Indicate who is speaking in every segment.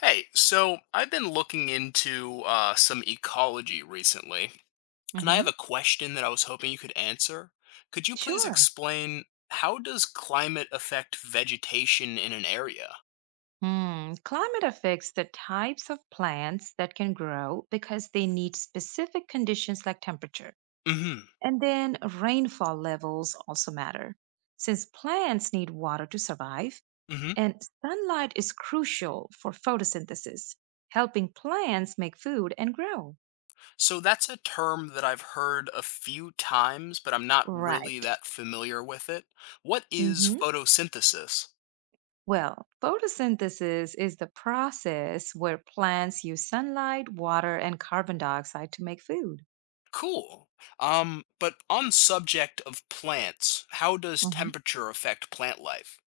Speaker 1: Hey, so I've been looking into some ecology recently, and I have
Speaker 2: hmm
Speaker 1: a question that I was hoping you could answer. Could you please
Speaker 2: Sure.
Speaker 1: explain how does climate affect vegetation in an area?
Speaker 2: Hmm. Climate affects the types of plants that can grow because they need specific conditions like temperature.
Speaker 1: hmm
Speaker 2: And then rainfall levels also matter. Since plants need water to survive,
Speaker 1: hmm
Speaker 2: and sunlight is crucial for photosynthesis, helping plants make food and grow.
Speaker 1: So that's a term that I've heard a few times, but I'm not really
Speaker 2: Right.
Speaker 1: that familiar with it. What is
Speaker 2: hmm
Speaker 1: photosynthesis?
Speaker 2: Well, photosynthesis is the process where plants use sunlight, water, and carbon dioxide to make food.
Speaker 1: Cool. But on subject of plants, how does temperature affect plant life?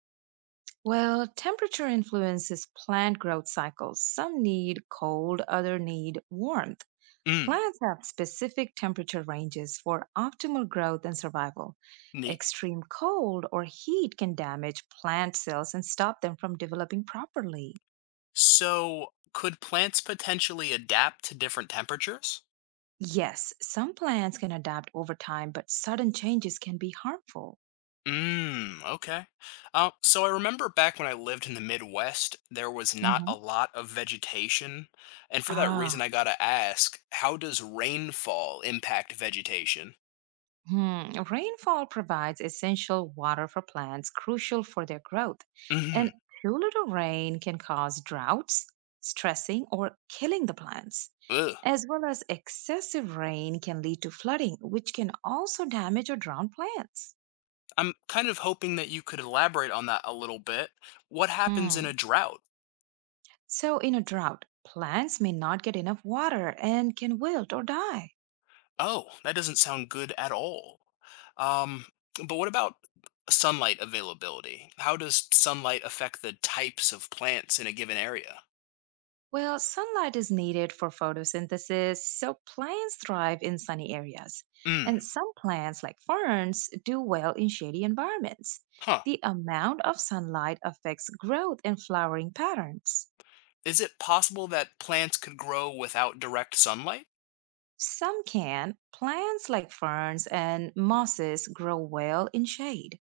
Speaker 2: Well, temperature influences plant growth cycles. Some need cold, other need warmth.
Speaker 1: Mm,
Speaker 2: Plants have specific temperature ranges for optimal growth and survival.
Speaker 1: neat.
Speaker 2: Extreme cold or heat can damage plant cells and stop them from developing properly.
Speaker 1: So, could plants potentially adapt to different temperatures?
Speaker 2: Yes, some plants can adapt over time, but sudden changes can be harmful.
Speaker 1: Mm, okay. So I remember back when I lived in the Midwest, there was not a
Speaker 2: Mhm.
Speaker 1: lot of vegetation. And for that reason,
Speaker 2: Ah,
Speaker 1: I gotta ask, how does rainfall impact vegetation?
Speaker 2: Rainfall provides essential water for plants, crucial for their growth.
Speaker 1: Mm-hmm.
Speaker 2: And too little rain can cause droughts, stressing, or killing the plants,
Speaker 1: Ugh.
Speaker 2: as well as excessive rain can lead to flooding, which can also damage or drown plants.
Speaker 1: I'm kind of hoping that you could elaborate on that a little bit. What happens in a
Speaker 2: Hmm.
Speaker 1: drought?
Speaker 2: So, in a drought, plants may not get enough water and can wilt or die.
Speaker 1: Oh, that doesn't sound good at all. Um, but what about sunlight availability? How does sunlight affect the types of plants in a given area?
Speaker 2: Well, sunlight is needed for photosynthesis, so plants thrive in sunny areas.
Speaker 1: Mm,
Speaker 2: And some plants, like ferns, do well in shady environments.
Speaker 1: huh.
Speaker 2: The amount of sunlight affects growth and flowering patterns.
Speaker 1: Is it possible that plants could grow without direct sunlight?
Speaker 2: Some can, plants like ferns and mosses grow well in shade.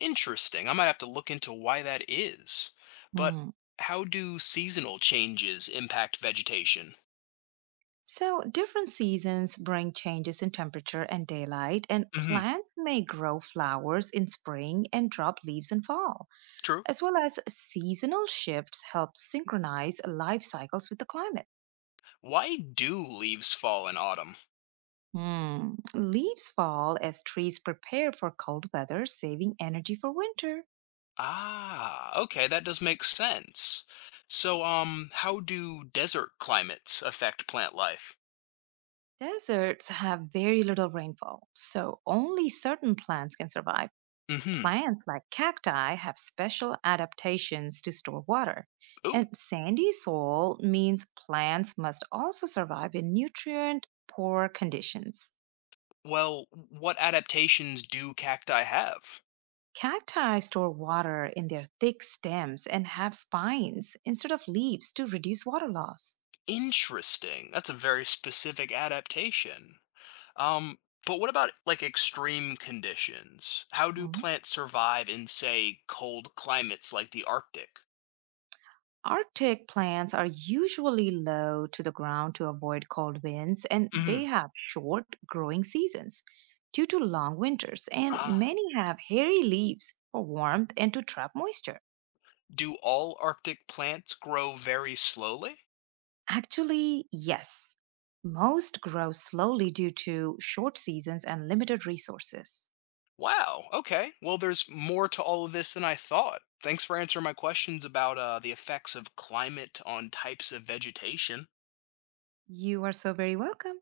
Speaker 1: Interesting. I might have to look into why that is. But
Speaker 2: Hmm.
Speaker 1: how do seasonal changes impact vegetation?
Speaker 2: So, different seasons bring changes in temperature and daylight, and
Speaker 1: hmm
Speaker 2: plants may grow flowers in spring and drop leaves in fall,
Speaker 1: True.
Speaker 2: as well as seasonal shifts help synchronize life cycles with the climate.
Speaker 1: Why do leaves fall in autumn?
Speaker 2: Leaves fall as trees prepare for cold weather, saving energy for winter.
Speaker 1: Ah, okay, that does make sense. So, how do desert climates affect plant life?
Speaker 2: Deserts have very little rainfall, so only certain plants can survive.
Speaker 1: Mm-hmm.
Speaker 2: Plants like cacti have special adaptations to store water,
Speaker 1: Ooh,
Speaker 2: and sandy soil means plants must also survive in nutrient poor conditions.
Speaker 1: well, what adaptations do cacti have?
Speaker 2: Cacti store water in their thick stems and have spines instead of leaves to reduce water loss.
Speaker 1: Interesting. That's a very specific adaptation. Um, but what about like extreme conditions? How do
Speaker 2: Mm,
Speaker 1: plants survive in, say, cold climates like the Arctic?
Speaker 2: Arctic plants are usually low to the ground to avoid cold winds, and they
Speaker 1: Mm-hmm.
Speaker 2: have short growing seasons due to long winters, and
Speaker 1: Ah,
Speaker 2: many have hairy leaves for warmth and to trap moisture.
Speaker 1: do all Arctic plants grow very slowly?
Speaker 2: Actually, yes, most grow slowly due to short seasons and limited resources.
Speaker 1: Wow. Okay. Well, there's more to all of this than I thought. Thanks for answering my questions about the effects of climate on types of vegetation.
Speaker 2: You are so very welcome.